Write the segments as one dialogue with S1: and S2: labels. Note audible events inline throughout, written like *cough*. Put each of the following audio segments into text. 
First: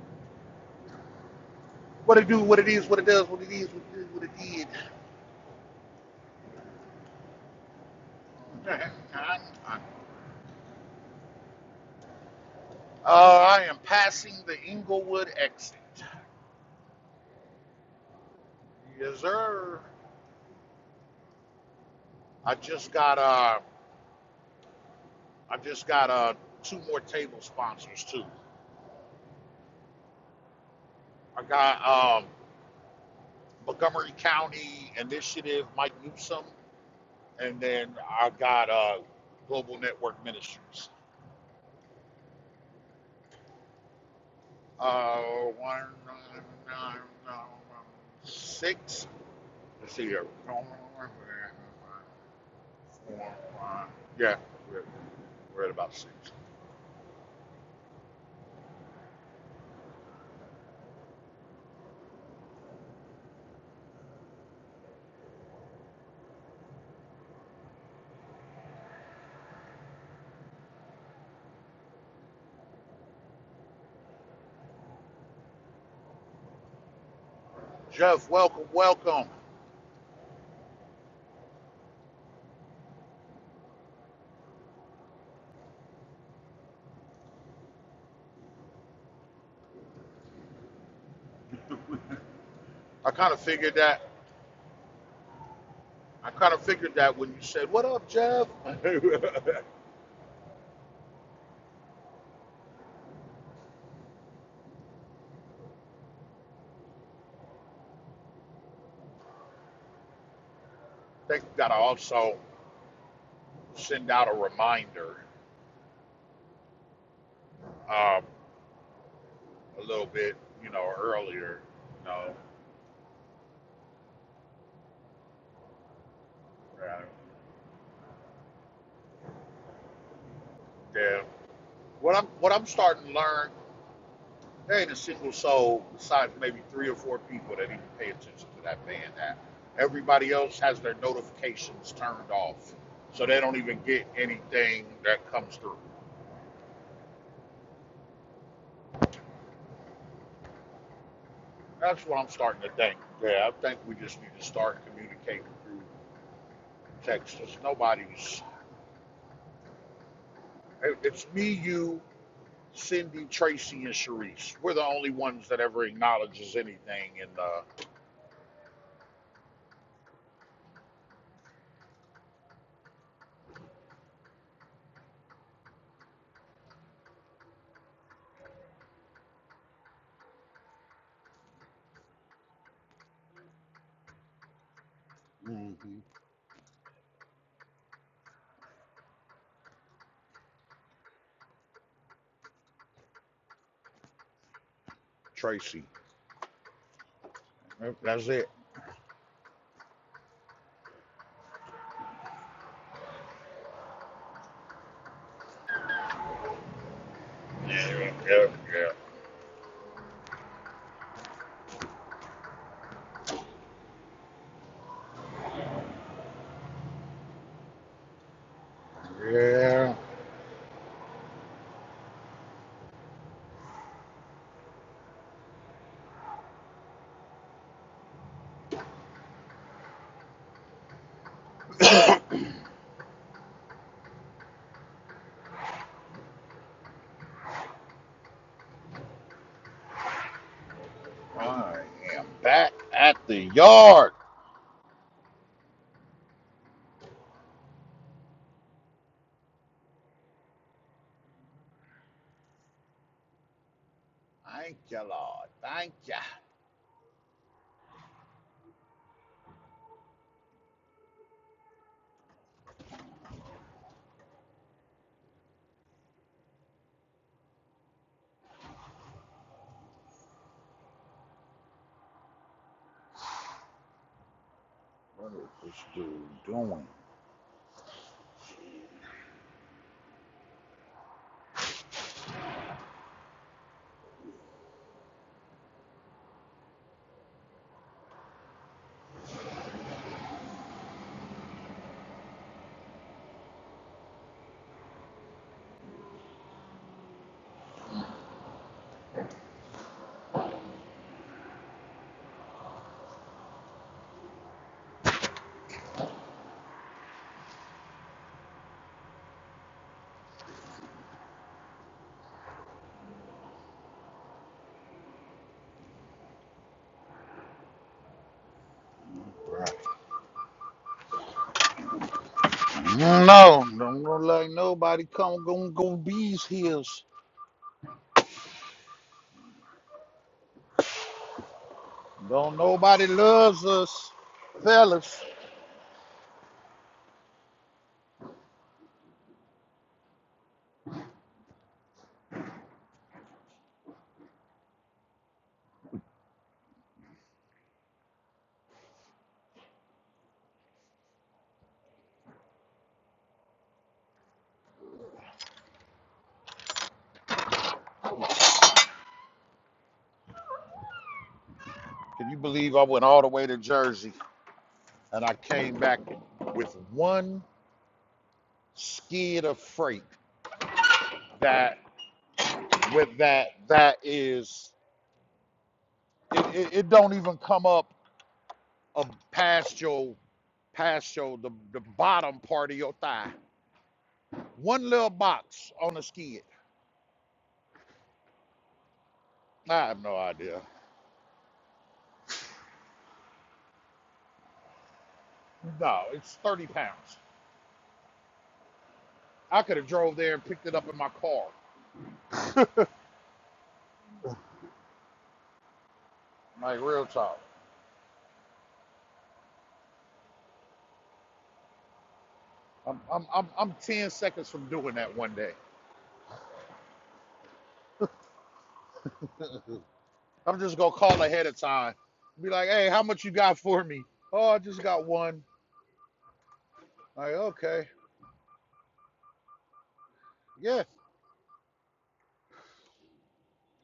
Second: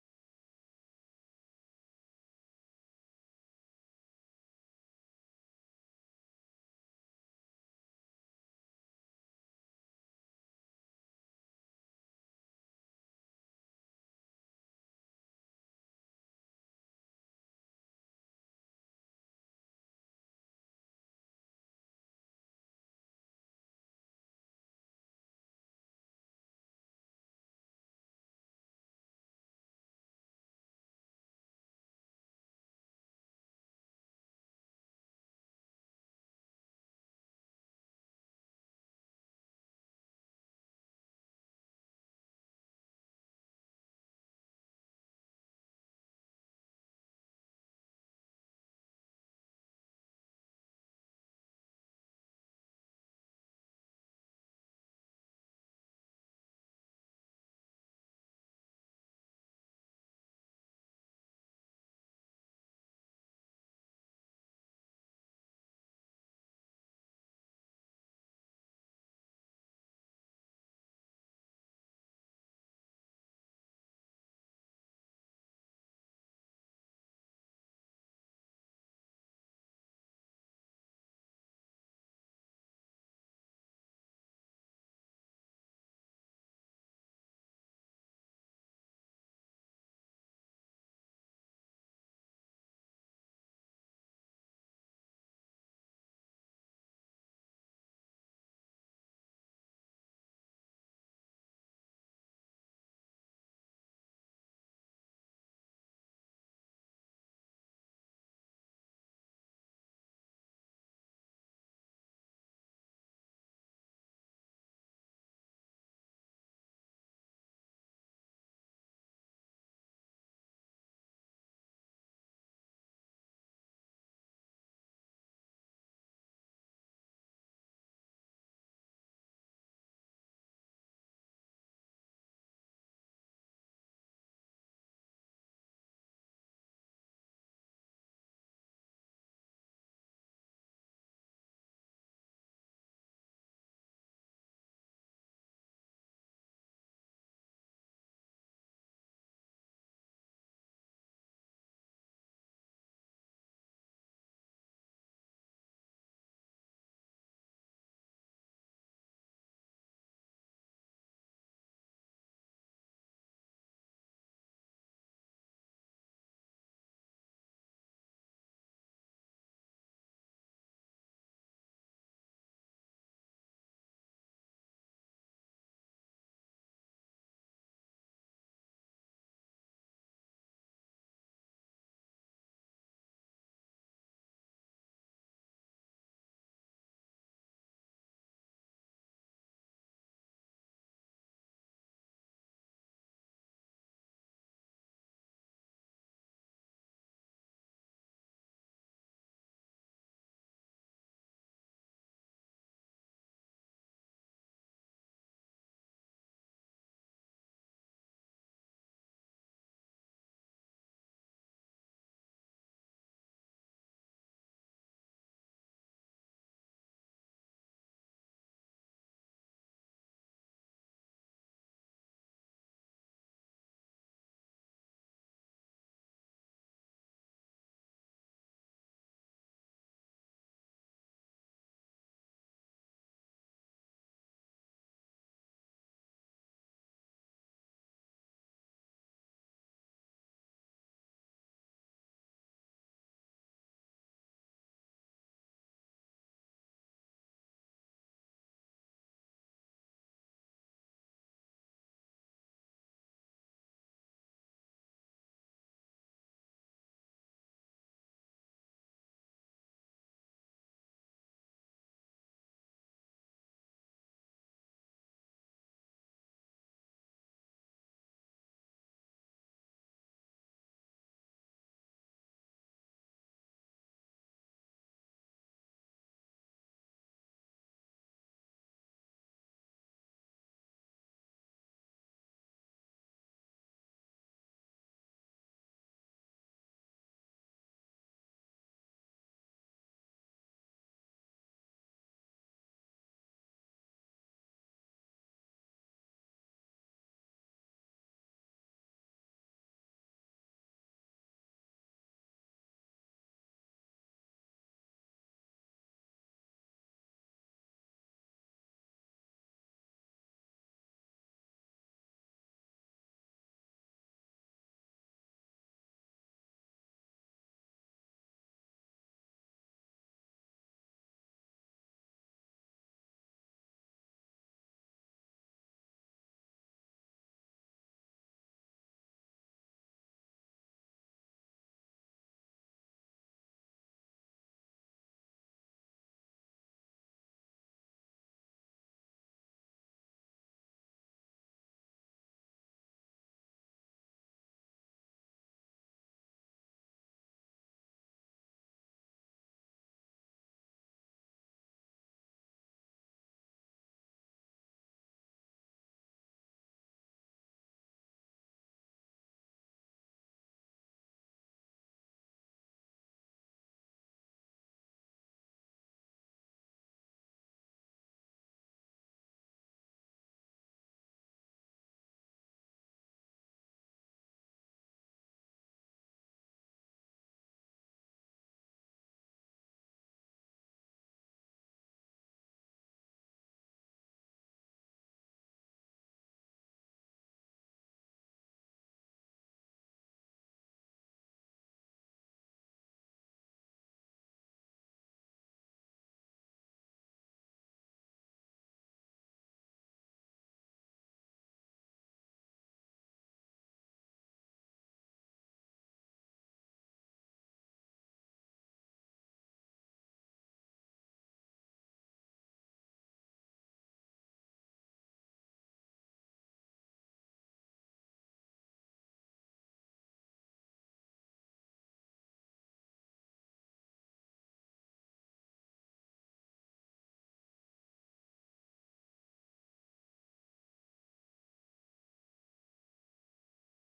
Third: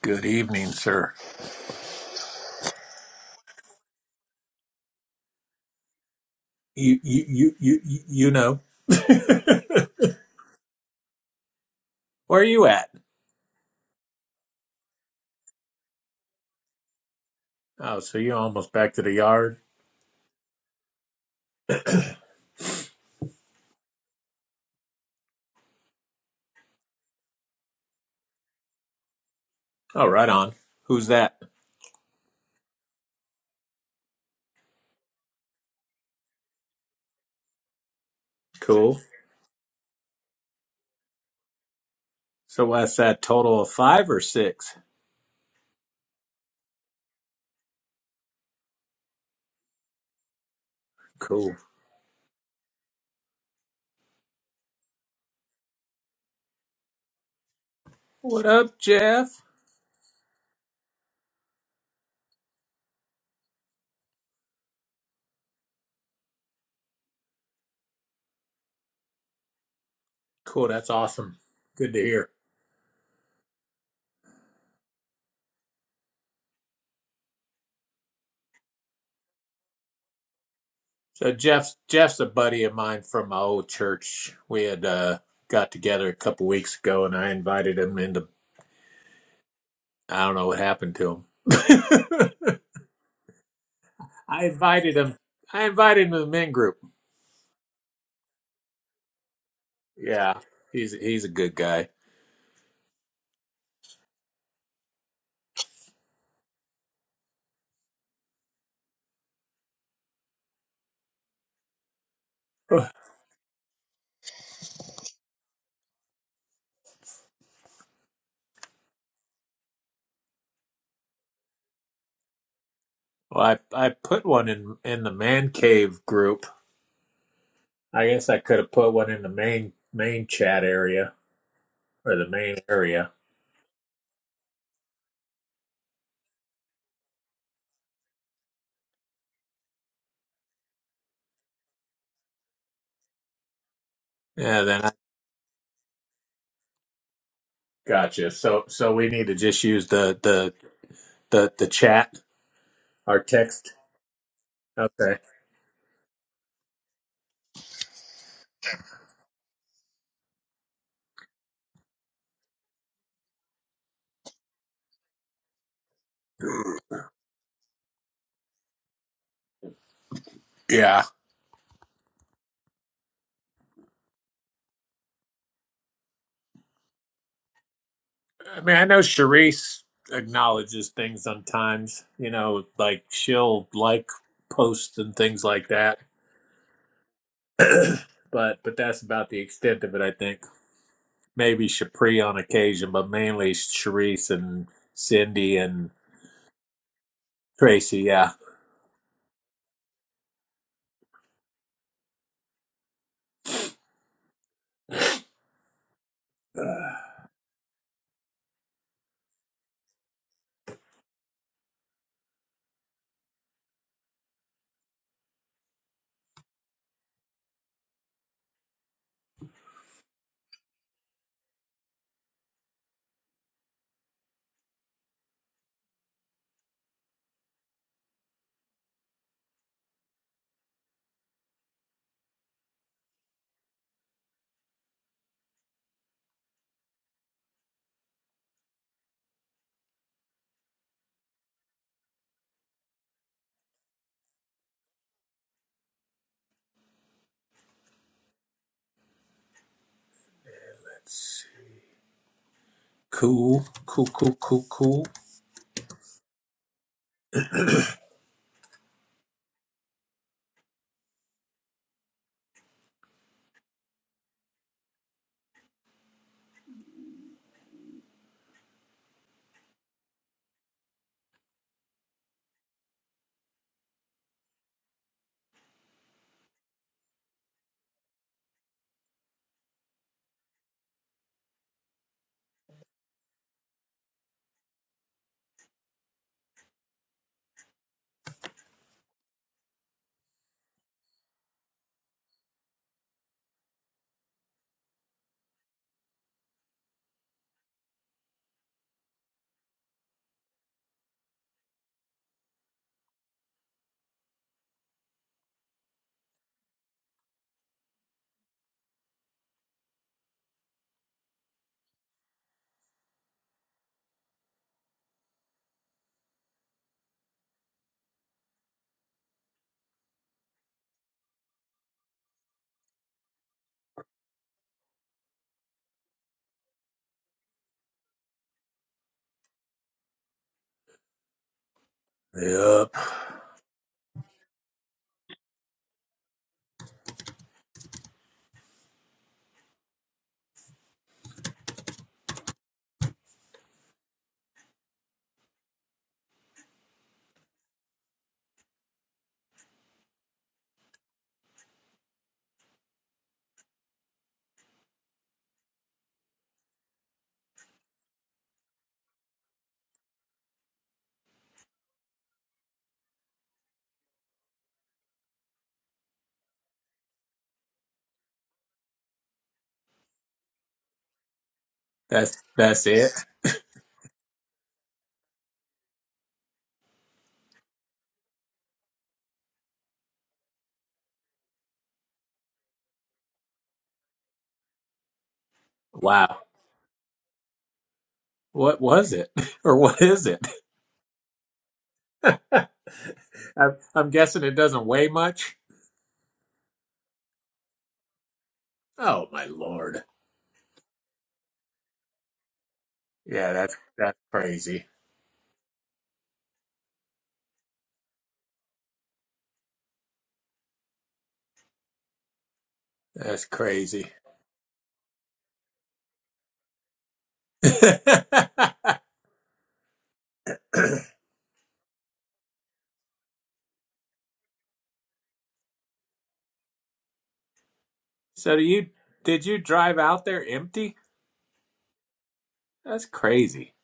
S1: Good evening, sir.
S2: What it do, what it is, what it does, what it is, what it is, what it did.
S1: You you you you you you know.
S2: *laughs* I,
S1: *laughs* Where are you at?
S2: Uh, I am passing the Inglewood exit.
S1: Oh, so you're almost back to the
S2: Yes,
S1: yard.
S2: sir. I just got uh, I just got uh, two more table sponsors too.
S1: Oh, right on. Who's that?
S2: I got um, Montgomery County Initiative, Mike Newsom, and then I got uh,
S1: Cool.
S2: Global Network Ministries.
S1: So what's that total of five or six.
S2: Uh, one, nine, nine, nine, six. Let's see here.
S1: Cool.
S2: Uh, yeah, we're, we're at about six.
S1: What up, Jeff? Cool. That's awesome. Good to hear.
S2: Jeff, welcome, welcome.
S1: So Jeff's Jeff's a buddy of mine from my old church. We had uh, got together a couple weeks ago, and I invited him into. I don't know what happened to him. *laughs*
S2: I kind of figured that.
S1: I invited him. I invited him to the
S2: I
S1: men
S2: kind of
S1: group
S2: figured that when you said, "What up, Jeff?" *laughs* I
S1: Yeah, he's he's a good guy.
S2: think that I also
S1: *sighs*
S2: send out a reminder um, a little bit, you know, earlier. You know,
S1: Well, I I put one in in the man cave group.
S2: uh,
S1: I guess I could have put one in the main main chat area
S2: yeah. What
S1: or
S2: I'm
S1: the
S2: what
S1: main
S2: I'm starting
S1: area.
S2: to learn There ain't a single soul, besides maybe three or four people, that even pay attention to that band app. Everybody else has their notifications turned off, so they don't even get
S1: Yeah, then
S2: anything
S1: I
S2: that comes through.
S1: gotcha. So so we need to just use the the the the
S2: That's
S1: chat
S2: what I'm starting to think.
S1: our
S2: Yeah, I
S1: text.
S2: think we just need to start
S1: Okay.
S2: communicating through text. There's nobody's. It's me, you, Cindy, Tracy, and Sharice. We're the only ones that ever acknowledges anything in uh,
S1: Yeah. I mean, I know Charisse acknowledges things sometimes. You know, like she'll like posts and things like
S2: mhm,
S1: that. But but that's about the extent of it, I think. maybe Shapri on occasion, but mainly Sharice and Cindy
S2: Tracy.
S1: and Tracy.
S2: That's
S1: Yeah.
S2: it.
S1: Uh,
S2: Yeah, yeah, yeah. Yeah. I am back at the yard.
S1: it's cool, cool, cool, cool,
S2: Thank you,
S1: cool.
S2: Lord. Thank you. What is this dude doing? Right. No, no, don't look like nobody come gonna go these hills. Don't
S1: Yep.
S2: nobody loves us, fellas. Can you believe I went all the way to Jersey and I came back with one skid of freight that
S1: That's that's it.
S2: with that that is it, it, it don't even come up um, past your past your the, the bottom part of your thigh. One little box on the
S1: Wow.
S2: skid.
S1: What was it, *laughs* or
S2: I
S1: what
S2: have no
S1: is it?
S2: idea.
S1: *laughs* I'm, I'm guessing it doesn't weigh much.
S2: No, it's 30 pounds.
S1: Oh my
S2: I could have
S1: lord.
S2: drove there and picked it up in my car.
S1: Yeah, that's that's crazy.
S2: Like real talk. I'm I'm
S1: That's
S2: I'm, I'm
S1: crazy.
S2: 10 seconds from doing that one day.
S1: *laughs* so
S2: I'm just gonna call ahead of time. Be like, hey, how much you got for me? Oh, I just got one. Like, okay.
S1: do you did you drive out there
S2: Yeah,
S1: empty? That's crazy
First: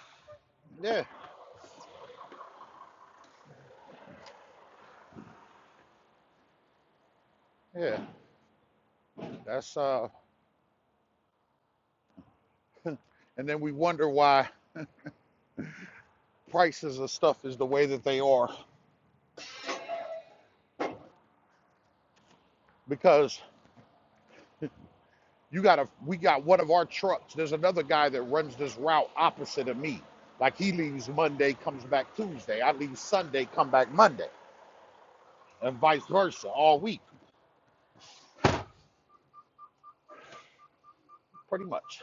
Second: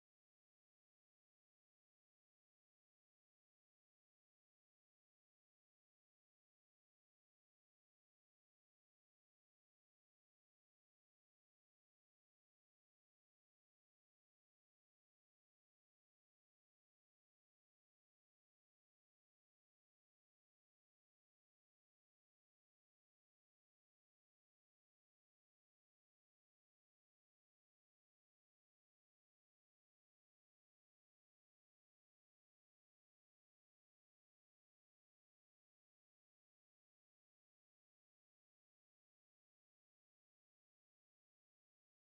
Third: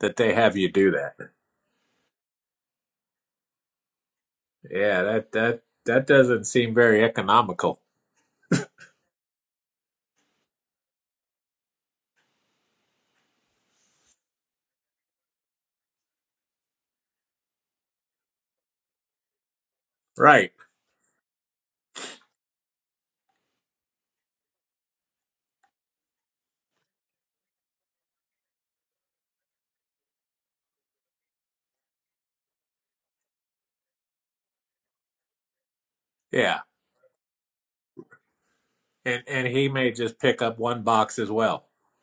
S1: that they have you do
S2: yeah,
S1: that. Yeah, that that that doesn't seem very economical.
S2: yeah. That's uh and then we wonder why prices of stuff is the way that they are.
S1: Right.
S2: Because You got a we got one of our trucks. There's another guy that runs this route opposite of me. Like he leaves Monday, comes back Tuesday. I leave Sunday, come back Monday, and vice versa
S1: Yeah.
S2: all week,
S1: And and he may just pick up one box as well.
S2: pretty much.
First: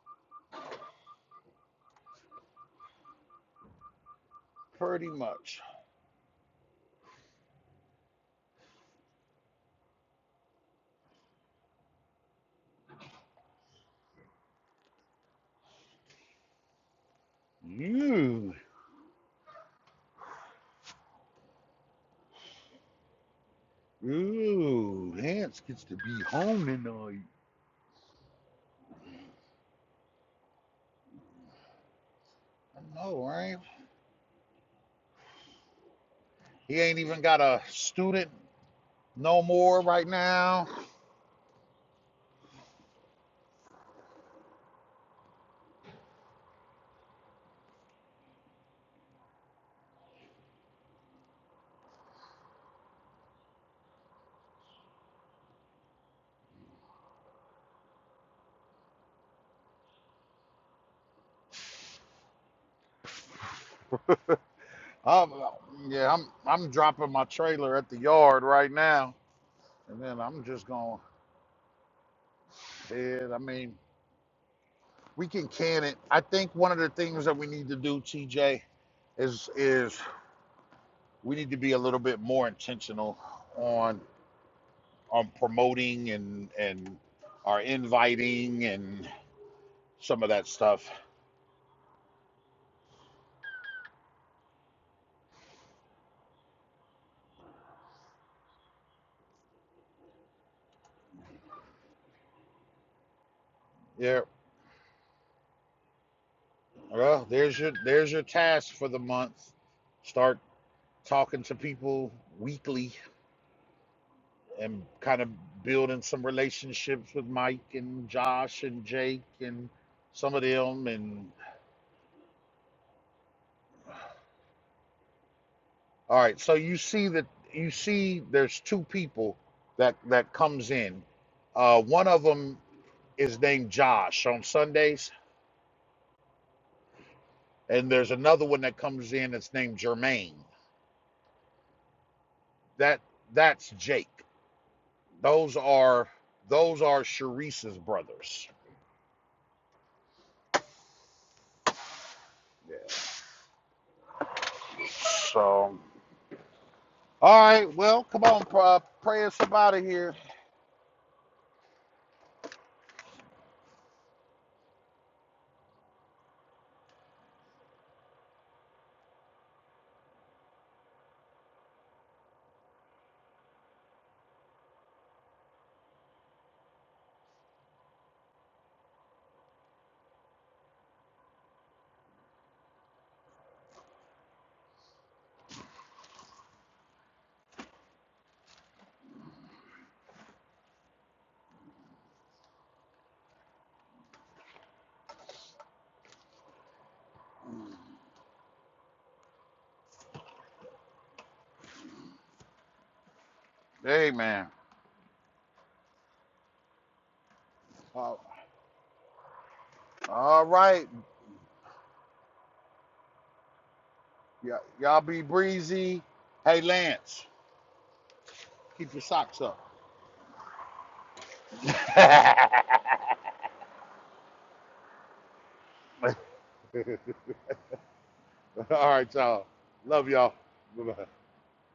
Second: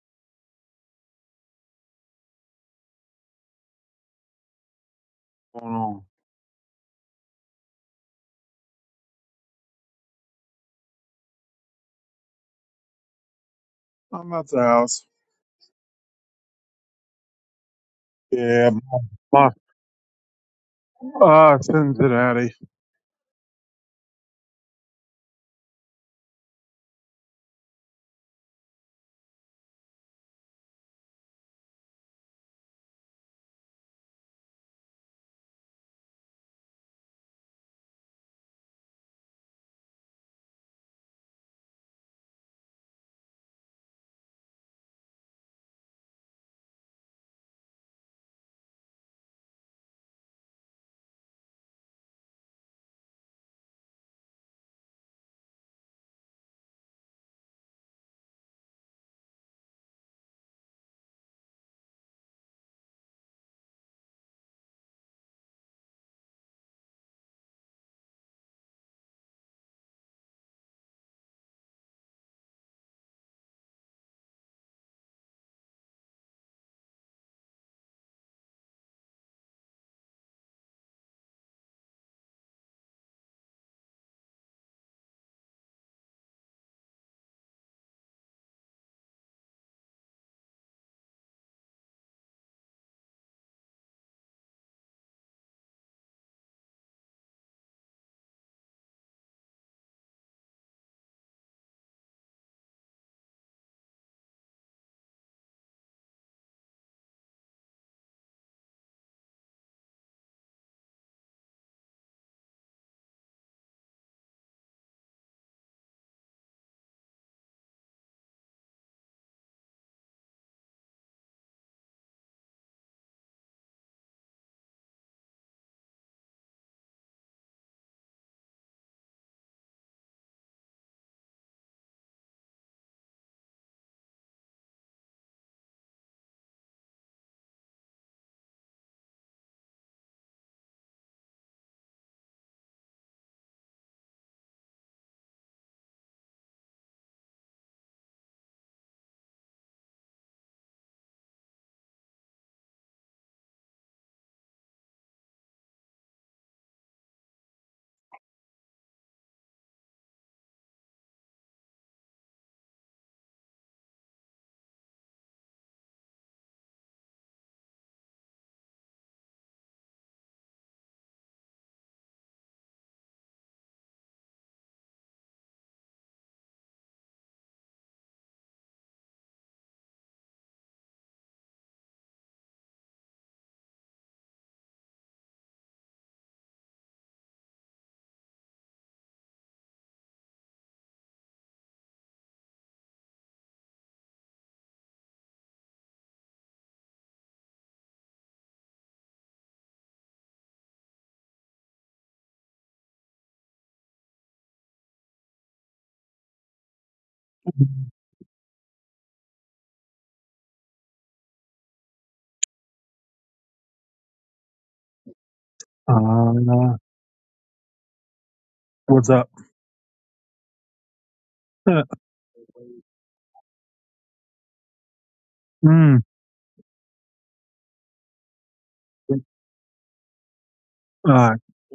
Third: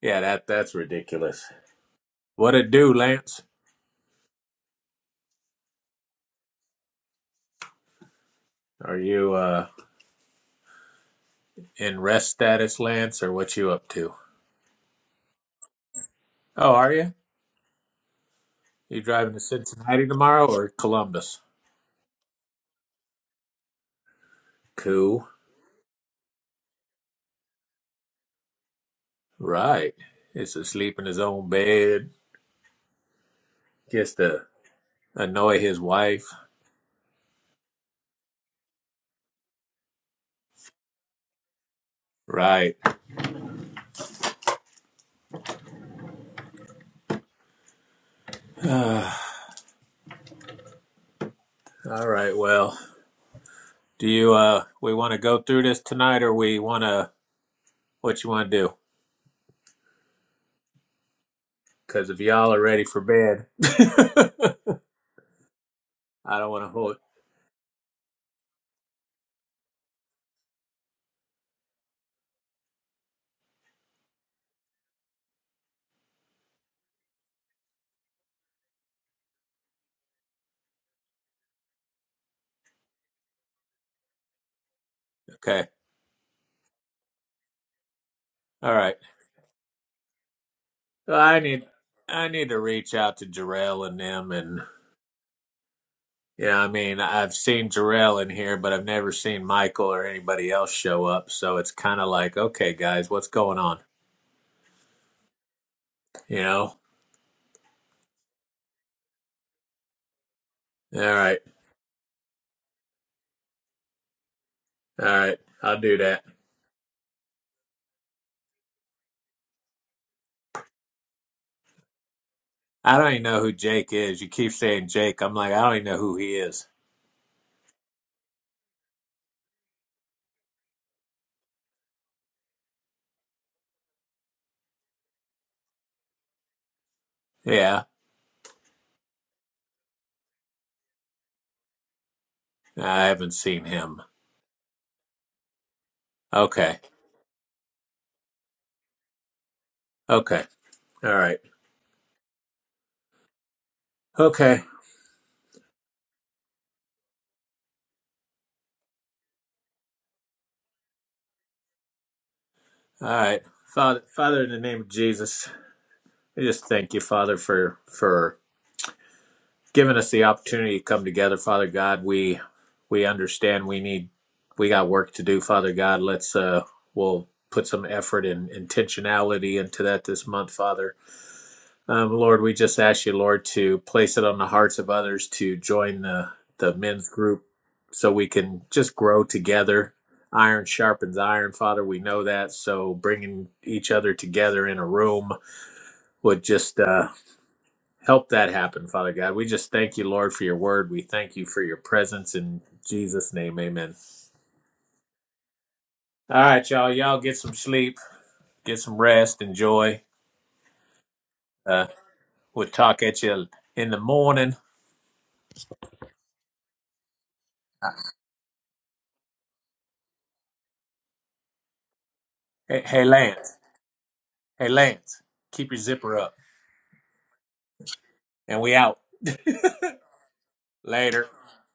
S1: Yeah, that that's ridiculous. What it do, Lance?
S2: Pretty much.
S3: going on?
S1: Are you uh in rest status, Lance, or what you up to?
S3: I'm at the house.
S1: Oh, are you?
S2: Ooh,
S3: Yeah,
S1: You driving to
S3: my,
S1: Cincinnati tomorrow or Columbus?
S3: uh, Cincinnati.
S2: ooh,
S1: Cool.
S2: Lance gets to be home tonight.
S1: Right. Gets to sleep in his own bed.
S2: I know, right?
S1: Gets to annoy his wife.
S2: He ain't even got a student no more right now.
S1: Right. *sighs* all right, well. Do you uh we want to go through this tonight or we want to What you want to do? Because if y'all are ready for bed, *laughs*
S2: Um, yeah, I'm
S1: I don't want to
S2: I'm
S1: hold.
S2: dropping my trailer at the yard right now, and then I'm just gonna head. I mean, we can can it. I think one of the things that we need to do, TJ, is is we need to be a little bit more intentional on on
S1: Okay,
S2: promoting and and our inviting
S1: all right.
S2: and some of that stuff.
S1: So I need I need to reach out to Jarrell and them, and yeah, I mean I've seen Jarrell in here, but I've never seen Michael or anybody else show up. So it's kind of like, okay, guys, what's going on?
S2: Yeah.
S1: You know?
S2: Well, there's your there's your task for the month. Start
S1: All right,
S2: talking to people weekly and
S1: all
S2: kind of
S1: right. I'll do
S2: building
S1: that.
S2: some relationships with Mike and Josh and Jake and some of them and
S1: I don't even know who Jake is. You keep saying Jake. I'm like, I don't even know who
S2: All
S1: he
S2: right, so
S1: is.
S2: you see that you see there's two people that that comes in. Uh, one of them is named Josh on Sundays,
S1: Yeah,
S2: and there's another one that comes in that's named Jermaine. That
S1: I haven't seen
S2: that's
S1: him.
S2: Jake. Those are
S1: Okay,
S2: those are Sharice's brothers.
S1: okay, all right,
S2: Yeah.
S1: okay.
S2: So all right, well, come on, uh, pray us out of here.
S1: All right. Father, Father, in the name of Jesus, we just thank you, Father, for for giving us the opportunity to come together, Father God. We we understand we need we got work to do, Father God. Let's uh we'll put some effort and intentionality into that this month, Father. Um, Lord, we just ask you, Lord, to place it on the hearts of others to join the, the men's group so we can just grow together. Iron sharpens iron, Father. We know that. So bringing each other together in a room would just uh, help that happen, Father God. We just thank you, Lord, for your word. We thank you for your presence in Jesus' name. Amen.
S2: Amen.
S1: All right, y'all. Y'all get some sleep,
S2: Uh,
S1: get some rest, enjoy.
S2: all right,
S1: Uh, we'll talk at you in the
S2: y-
S1: morning.
S2: y'all be breezy. Hey,
S3: Uh,
S2: Lance, keep your
S3: what's up?
S2: socks up.
S3: *laughs*
S2: *laughs*
S1: Hey, hey Lance. Hey, Lance, keep your
S3: Mm,
S1: zipper
S2: All
S1: up. And we out.
S2: right,
S3: all
S2: y'all. Love y'all. Bye bye.
S1: Later.
S3: right.